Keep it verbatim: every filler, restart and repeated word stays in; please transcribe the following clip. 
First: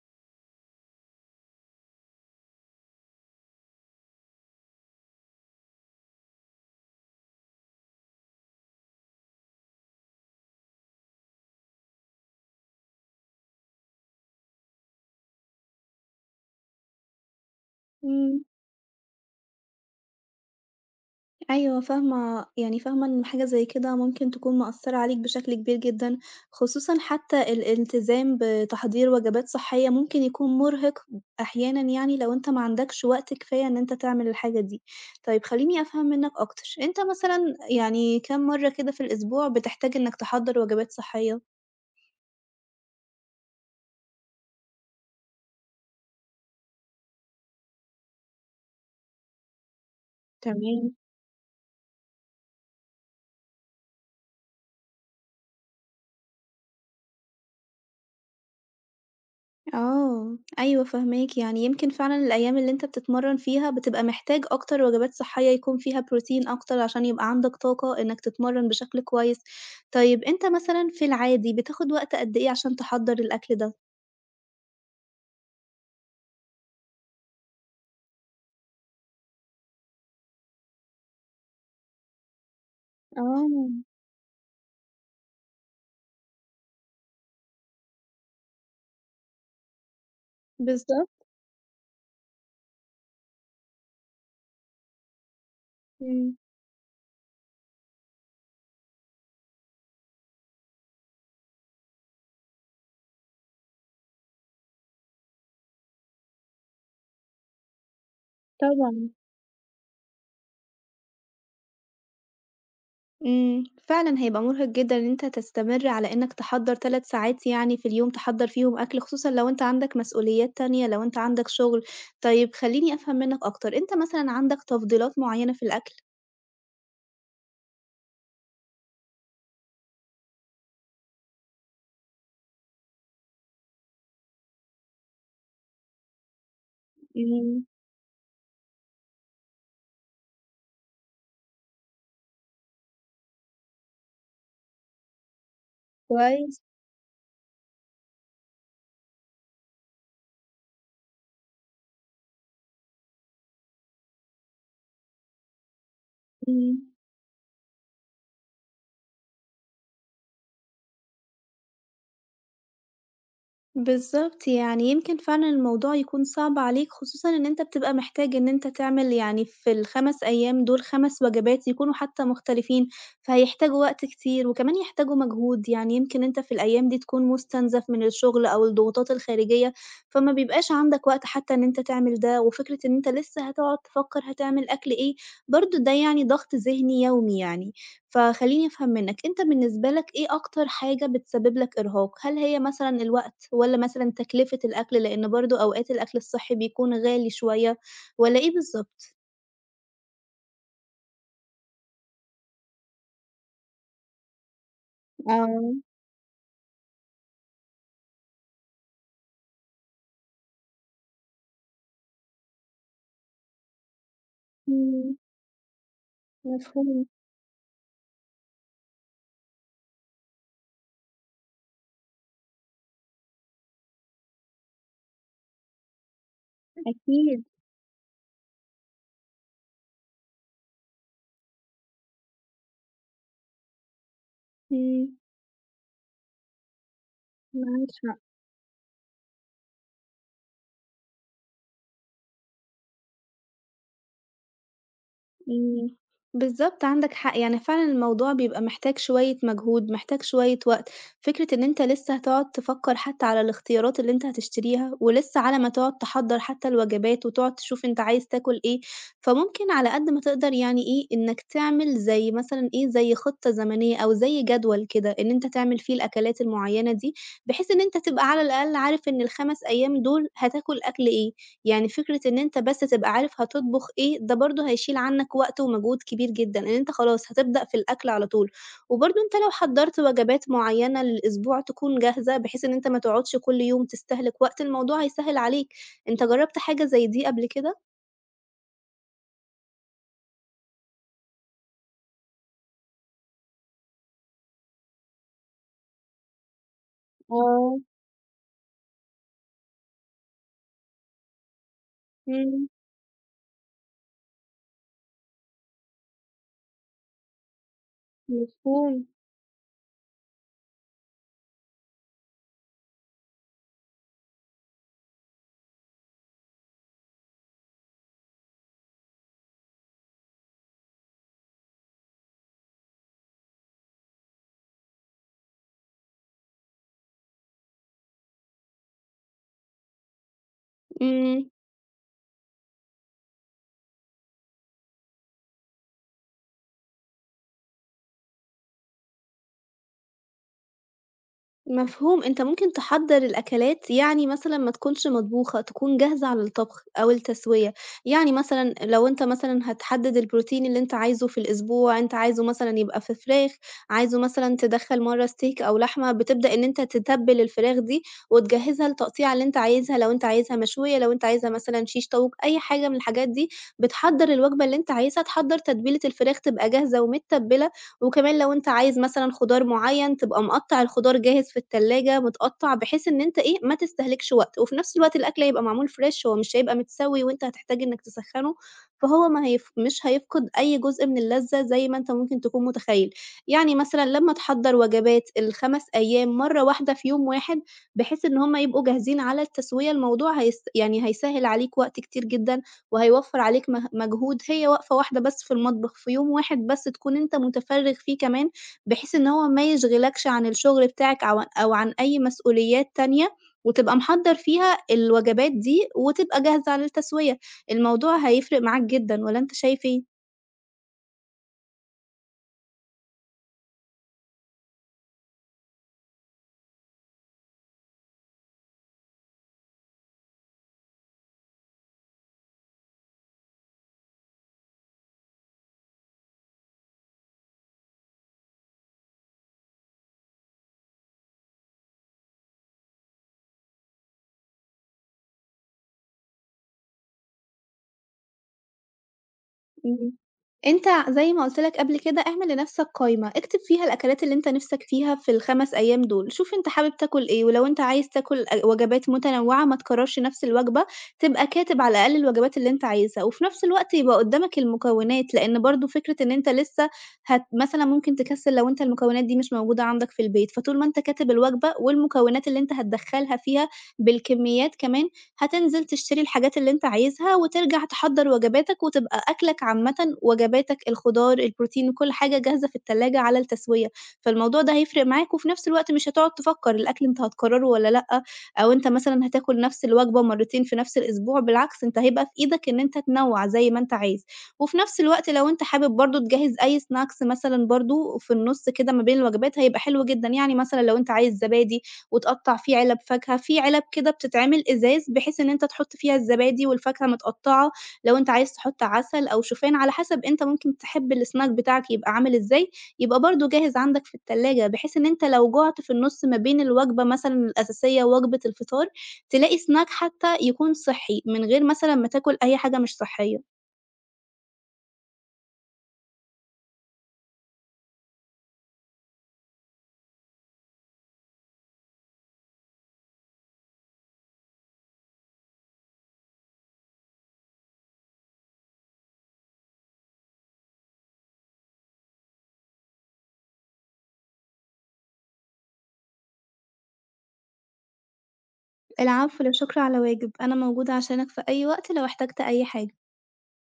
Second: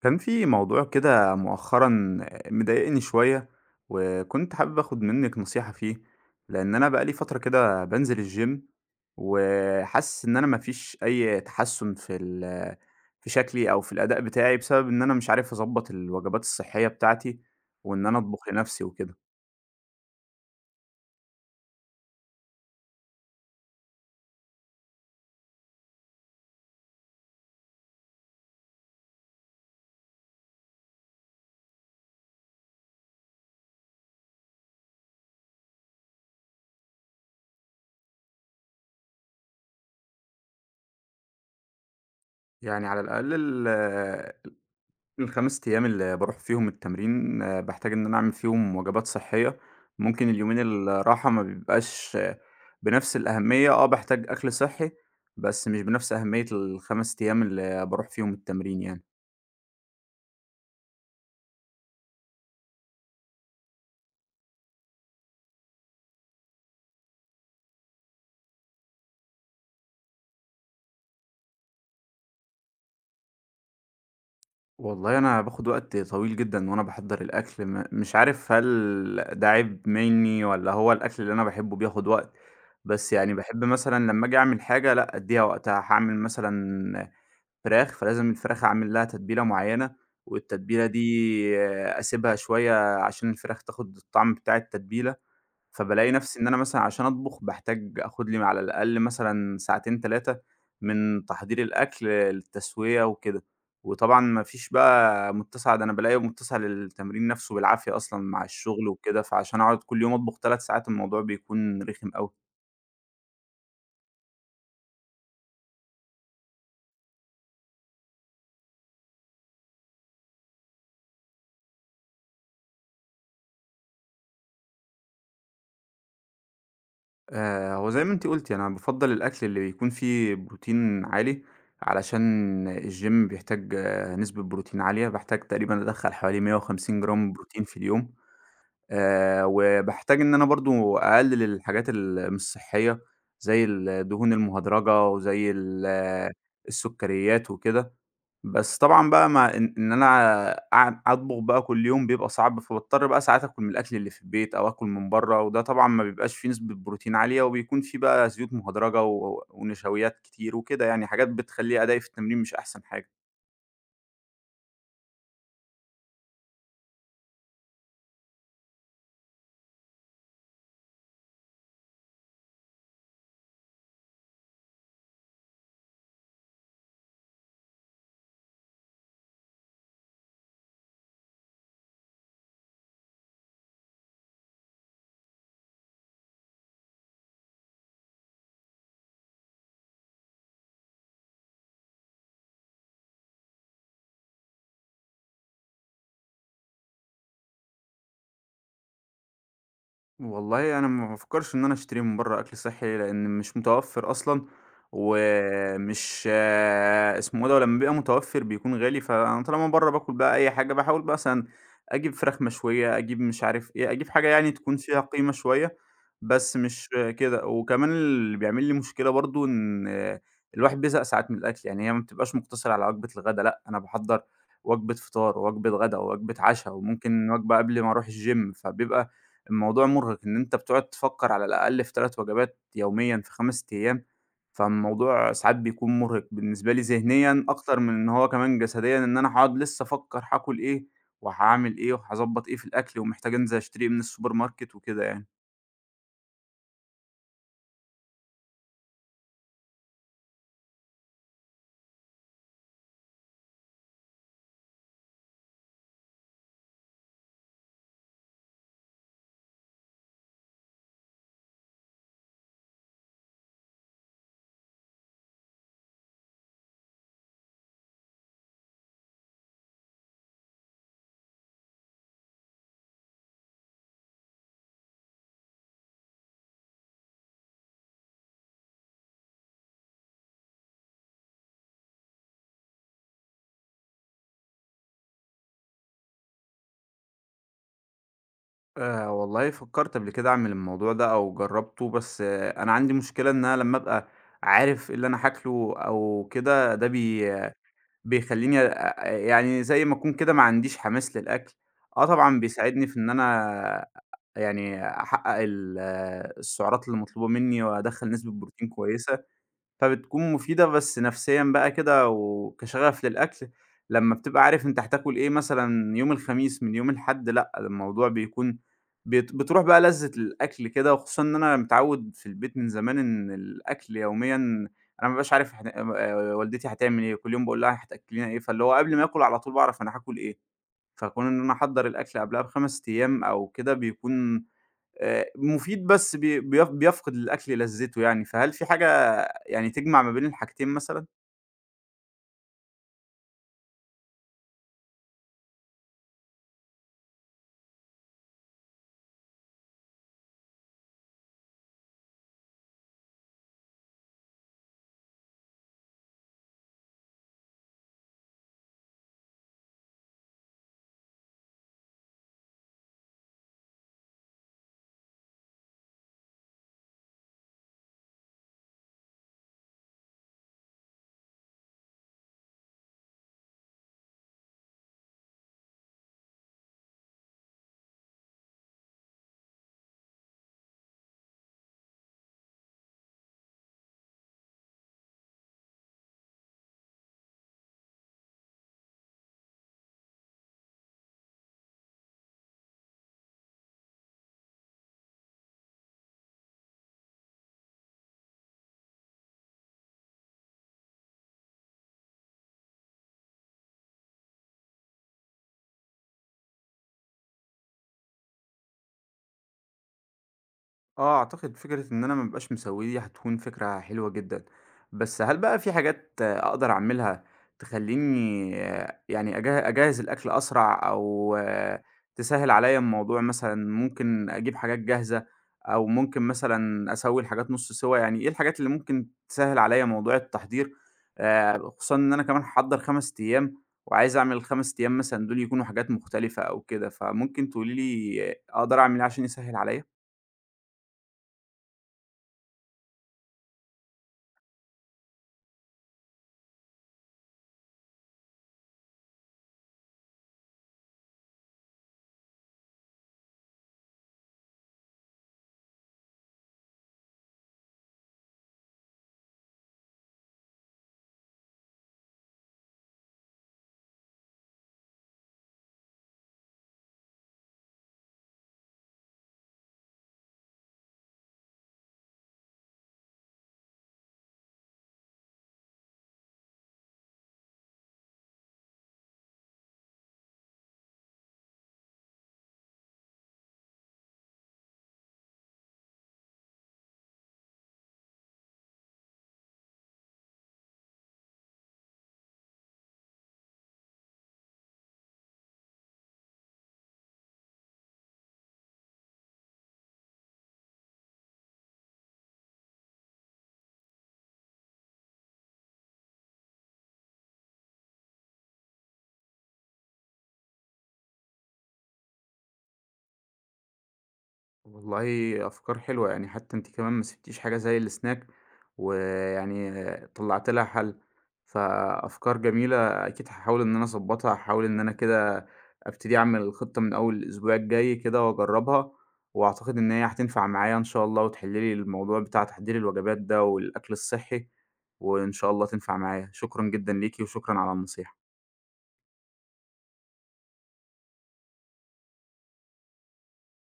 كان في موضوع كده مؤخرًا مضايقني شوية، وكنت حابب آخد منِّك نصيحة فيه، لإن أنا بقى لي فترة كده بانزل الgym وحاسس إن أنا ما فيش أي تحسُّن في ال في شكلي أو في الأداء بتاعي، بسبب إن أنا مش عارف أضبّط الوجبات الصحية بتاعتي، وإن أنا إمم، أطبخ لنفسي وكده. أيوه فاهمة، يعني فاهمة إن حاجة زي كده ممكن تكون مأثّرة عليك بشكل كبير جدًا، خصوصًا حتى الالتزام بتحضير وجبات صحية ممكن يكون مرهق أحيانًا يعني لو أنت ما عندكش وقت كفاية إن أنت تعمل الحاجة دي. طيب خلّيني أفهم منّك أكتر، أنت مثلًا يعني كام مرّة كده في الأسبوع بتحتاج إنّك تحضّر وجبات صحية؟ يعني على الأقل ال ال5 أيام اللي باروح فيهم التمرين آه، باحتاج إن أنا أعمل فيهم وجبات صحية، ممكن اليومين تمام. الراحة ما بيبقاش آه، بنفس الأهمية، آه باحتاج أكل صحي، بس مش بنفس أهمية الخمسة أيام اللي باروح فيهم التمرين يعني. آه، أيوه فاهماك، يعني يمكن فعلًا الأيام اللي أنت بتتمرّن فيها بتبقى محتاج أكتر وجبات صحّية يكون فيها بروتين أكتر عشان يبقى عندك طاقة إنك تتمرّن بشكل كويس. طيب أنت مثلًا في العادي بتاخد وقت قد إيه عشان تحضّر الأكل ده؟ والله أنا باخد وقت طويل جدًا وأنا باحضّر الأكل، م مش عارف هل ده عيب منّي والّا هو الأكل اللي أنا باحبه بياخد وقت، بس يعني آه، باحب مثلًا لمّا آجي أعمل حاجة لأ أدّيها وقتها، هاعمل مثلًا فراخ، فلازم الفراخ أعمل لها تتبيلة معيّنة، والتتبيلة دي بالضبط، آه، أسيبها شوية عشان الفراخ تاخد الطعم بتاع التتبيلة، فبالاقي إمم، نفسي إن أنا مثلًا عشان أطبخ باحتاج آخد لي على الأقل مثلًا ساعتين ثلاثة من تحضير الأكل للتسوية وكده، وطبعًا ما فيش بقى متّسع ده أنا بالاقي متّسع للتمرين نفسه بالعافية أصلًا مع الشغل طبعًا. وكده، فعشان أقعد كل يوم أطبخ 3 ساعات الموضوع بيكون رخم أوي. إمم، فعلًا هيبقى مرهق جدًا إن أنت تستمر على إنك تحضّر 3 ساعات يعني في اليوم تحضّر فيهم أكل، خصوصًا لو أنت عندك مسؤوليات تانية، لو أنت عندك شغل. طيب خلّيني أفهم منّك أكتر، أنت مثلًا عندك تفضيلات معيّنة في الأكل؟ آآ، هو زي ما أنتِ قُلتِ أنا بافضّل الأكل اللي بيكون فيه بروتين عالي، علشان الgym بيحتاج آه، نسبة بروتين عالية، باحتاج تقريبًا أدخّل حوالي 150 جرام بروتين إمم، في اليوم، آآ، وباحتاج إن أنا برضه أقلل الحاجات ال مش صحية، زي الدهون المهدرجة وزي ال كويس، السكريات وكده. بس طبعًا بقى مع إن إن أنا أع أطبخ بقى كل يوم بيبقى صعب، فباضطر بقى ساعات آكل من الأكل اللي في البيت أو آكل من برّه، وده طبعًا ما بيبقاش فيه نسبة إمم. بروتين عالية، وبيكون فيه بقى زيوت مهدرجة و ونشويات كتير وكده يعني، حاجات بتخلّي أدائي في التمرين مش أحسن حاجة. بالضبط، يعني يمكن فعلًا الموضوع يكون صعب عليك، خصوصًا إن أنت بتبقى محتاج إن أنت تعمل يعني في الخمس تيام دول 5 وجبات يكونوا حتى مختلفين، فهيحتاجوا وقت كتير وكمان يحتاجوا مجهود، يعني يمكن أنت في الأيام دي تكون مستنزف من الشغل أو الضغوطات الخارجية، فما بيبقاش عندك وقت حتى إن أنت تعمل ده، وفكرة إن أنت لسه هتقعد تفكر هتعمل أكل إيه، برضه ده يعني ضغط ذهني يومي يعني. فخلّيني أفهم منّك، أنت بالنسبة لك إيه أكتر حاجة بتسبب لك إرهاق؟ هل هي مثلًا الوقت والّا مثلًا تكلفة الأكل، لإن برضه أوقات الأكل الصحّي بيكون غالي شوية والّا إيه بالضبط؟ والله أنا ما بافكّرش إن أنا أشتري من برّه أكل صحّي، لإن مش متوفّر أصلًا، آه، ومش آه، اسمه إيه ده، ولمّا بيبقى متوفّر بيكون غالي، فأنا طالما برّه باكل بقى أي حاجة، باحاول مثلًا أجيب فراخ مشوية، أجيب مش عارف إيه، أجيب حاجة يعني تكون فيها إمم، قيمة شوية، بس مش مفهوم، آه، كده. وكمان اللي بيعمل لي مشكلة برضه إن آه، الواحد بيزهق ساعات من الأكل، يعني هي ما بتبقاش مقتصرة على وجبة الغدا، لأ، أنا باحضّر وجبة فطار، ووجبة غدا، ووجبة عشا، وممكن أكيد، وجبة قبل ما أروح الgym، فبيبقى الموضوع مرهق إن أنت بتقعد تفكّر على الأقل في 3 وجبات يوميًا في 5 أيام، إمم. فالموضوع ساعات بيكون مرهق بالنسبة لي ذهنيًا أكتر معاك من إن حق. هو كمان جسديًا، إن أنا هاقعد لسه أفكّر هاكل إيه، وهاعمل إيه، وهاضبّط إيه في الأكل، ومحتاج أنزل أشتري إيه من السوبر ماركت وكده يعني. إمم، بالضبط عندك حق، يعني فعلًا الموضوع بيبقى محتاج شوية مجهود، محتاج شوية وقت، فكرة إن أنت لسه هتقعد تفكّر حتى على الاختيارات اللي أنت هتشتريها، ولسه على ما تقعد تحضّر حتى الوجبات وتقعد تشوف أنت عايز تاكل إيه، فممكن على قد ما تقدر يعني إيه، إنك تعمل زي مثلًا إيه، زي خطة زمنية أو زي جدول كده، إن أنت تعمل فيه الأكلات المعيّنة دي بحيث إن أنت تبقى على الأقل عارف إن الخمس تيام دول هتاكل أكل إيه، يعني فكرة إن أنت بس تبقى عارف هتطبخ إيه، ده برضه هيشيل عنك وقت ومجهود كبير جدًا، إن أنت خلاص هتبدأ في الأكل على طول، وبرضه أنت لو حضّرت وجبات معيّنة للأسبوع تكون جاهزة، بحيث إن أنت ما تقعدش كل يوم تستهلك وقت، الموضوع هيسهّل عليك. أنت جرّبت حاجة زي دي قبل كده؟ آآ والله فكّرت قبل كده أعمل الموضوع ده أو جرّبته، بس آه أنا عندي مشكلة إن أنا لمّا أبقى عارف إيه اللي أنا هاكله أو كده ده بي آه. بيخلّيني أ أ- يعني زي ما أكون كده ما عنديش حماس للأكل، آه طبعًا إمم، بيساعدني في إن أنا يعني أحقق ال السعرات اللي مطلوبة منّي وأدخّل نسبة بروتين مفهوم، كويسة. فبتكون مفيدة بس نفسيًا بقى كده وكشغف للأكل، لمّا بتبقى عارف أنت هتاكل إيه مثلًا يوم الخميس من يوم الحد لأ، الموضوع بيكون بت بتروح بقى لذة الأكل كده، وخصوصًا إن أنا متعوّد في البيت من زمان إن الأكل يوميًا أنا ما بابقاش عارف هن آآ والدتي هتعمل إيه، كل يوم باقول لها هتأكلينا إيه، فاللي هو قبل ما آكل على طول باعرف أنا هاكل إيه، فكون إن إمم. أنا أحضّر الأكل قبلها بخمسة أيام أو كده بيكون آآ مفيد بس بي بيف بيفقد الأكل لذّته يعني، فهل في حاجة يعني تجمع ما بين الحاجتين مثلًا؟ مفهوم، أنت ممكن تحضّر الأكلات يعني مثلًا ما تكونش مطبوخة، تكون جاهزة على الطبخ أو التسوية، يعني مثلًا لو أنت مثلًا هتحدد البروتين اللي أنت عايزه في الأسبوع، أنت عايزه مثلًا يبقى في فراخ، عايزه مثلًا تدخّل مرّه steak أو لحمة، بتبدأ إن أنت تتبّل الفراخ دي وتجهّزها للتقطيعة اللي أنت عايزها، لو أنت عايزها مشوية، لو أنت عايزها مثلًا شيش طاووق، أي حاجة من الحاجات دي، بتحضّر الوجبة اللي أنت عايزها، تحضّر تتبيلة الفراخ تبقى جاهزة ومتّبلة، وكمان لو أنت عايز مثلًا خضار معيّن تبقى مقطّع الخضار جاهز في التلاجة متقطّع، بحيث إن أنت إيه، ما تستهلكش وقت، وفي نفس الوقت الأكل هيبقى معمول fresh هو مش هيبقى متسوي وأنت هتحتاج إنك تسخّنه، فهو ما هيف مش هيفقد أي جزء من اللذة زي ما أنت ممكن تكون متخيّل. يعني مثلًا لمّا تحضّر وجبات الخمسة أيام مرّة واحدة في يوم واحد، بحيث إن هم يبقوا جاهزين على التسوية، الموضوع هيس يعني هيسهّل عليك وقت كتير جدًا وهيوفّر عليك مه مجهود هي وقفة واحدة بس في المطبخ في يوم واحد بس تكون أنت متفرّغ فيه كمان، بحيث إن هو ما يشغلكش عن الشغل بتاعك أو أو عن أي مسؤوليات تانية، وتبقى محضّر فيها الوجبات دي وتبقى جاهزة للتسوية، الموضوع هيفرق معاك جدًا، والّا أنت شايف إيه؟ آه، أعتقد فكرة إن أنا ما ابقاش مسوّي دي هتكون فكرة حلوة جدًا، بس هل بقى في حاجات آه، أقدر أعملها تخلّيني آه، يعني أجه أجهّز الأكل أسرع أو آه، تسهّل عليّا الموضوع مثلًا، ممكن أجيب حاجات جاهزة أو ممكن مثلًا أسوّي الحاجات نُص سِوَى، يعني إيه الحاجات اللي ممكن تسهّل عليّا موضوع التحضير، آآ، خصوصًا إن أنا كمان هاحضّر 5 أيام وعايز أعمل الخمس أيام مثلًا دول يكونوا حاجات مختلفة أو كده، فممكن تقولي لي أقدر أعمل إيه عشان يسهّل عليّا؟ إمم. أنت زي ما قُلت لك قبل كده اعمل لنَفْسك قايمة، اكتب فيها الأكلات اللي أنت نِفْسك فيها في الخمسة أيام دول، شوف أنت حابب تاكل إيه، ولو أنت عايز تاكل أ وجبات متنوّعة ما تكرّرش نَفْس الوجبة، تبقى كاتب على الأقل الوجبات اللي أنت عايزها، وفي نَفْس الوقت يبقى قُدّامك المكونات، لإن برضه فكرة إن أنت لسه هت مثلًا ممكن تكسّل لو أنت المكونات دي مش موجودة عندك في البيت، فطول ما أنت كاتب الوجبة والمكونات اللي أنت هتدخّلها فيها بالكميات كمان هتنزل تشتري الحاجات اللي أنت عايزها وترجع تحضّر وجباتك وتبقى أكلك عامةً وجباتك، الخضار، البروتين، كل حاجة جاهزة في التلاجة على التسوية، فالموضوع ده هيفرق معاك وفي نفس الوقت مش هتقعد تفكّر الأكل أنت هتكرّره والّا لأ، أو أنت مثلًا هتاكل نفس الوجبة مرّتين في نفس الأسبوع، بالعكس أنت هيبقى في إيدك إن أنت تنوّع زي ما أنت عايز، وفي نفس الوقت لو أنت حابب برضه تجهّز أي snacks مثلًا برضه في النُص كده ما بين الوجبات هيبقى حلو جدًا، يعني مثلًا لو أنت عايز زبادي وتقطّع فيه علب فاكهة، في علب كده بتتعمل إزاز بحيث إن أنت تحُط فيها الزبادي والفاكهة متقطّعة، لو أنت عايز تحُط عسل أو شوفان على حسب أنت ممكن تحب الsnack بتاعك يبقى عامل إزاي، يبقى برضه جاهز عندك في التلاجة، بحيث إن أنت لو جُعت في النُص ما بين الوجبة مثلًا الأساسية ووجبة الفطار، تلاقي snack حتى يكون صحّي، من غير مثلًا ما تاكل أي حاجة مش صحّية. والله أفكار حلوة، يعني حتى أنتِ كمان ما سبتيش حاجة زي السناك، ويعني طلعتِ لها حل، فأفكار جميلة أكيد هاحاول إن أنا أضبّطها، هاحاول إن أنا كده أبتدي أعمل الخطة من أول الأسبوع الجاي كده وأجرّبها، وأعتقد إن هي هتنفع معايا إن شاء الله، وتحل لي الموضوع بتاع تحضير الوجبات ده والأكل الصحي، وإن شاء الله تنفع معايا. شكرًا جدًا ليكِ، وشكرًا على النصيحة. العفو، لا شكر على واجب، أنا موجودة عشانك في أي وقت لو احتجت أي حاجة.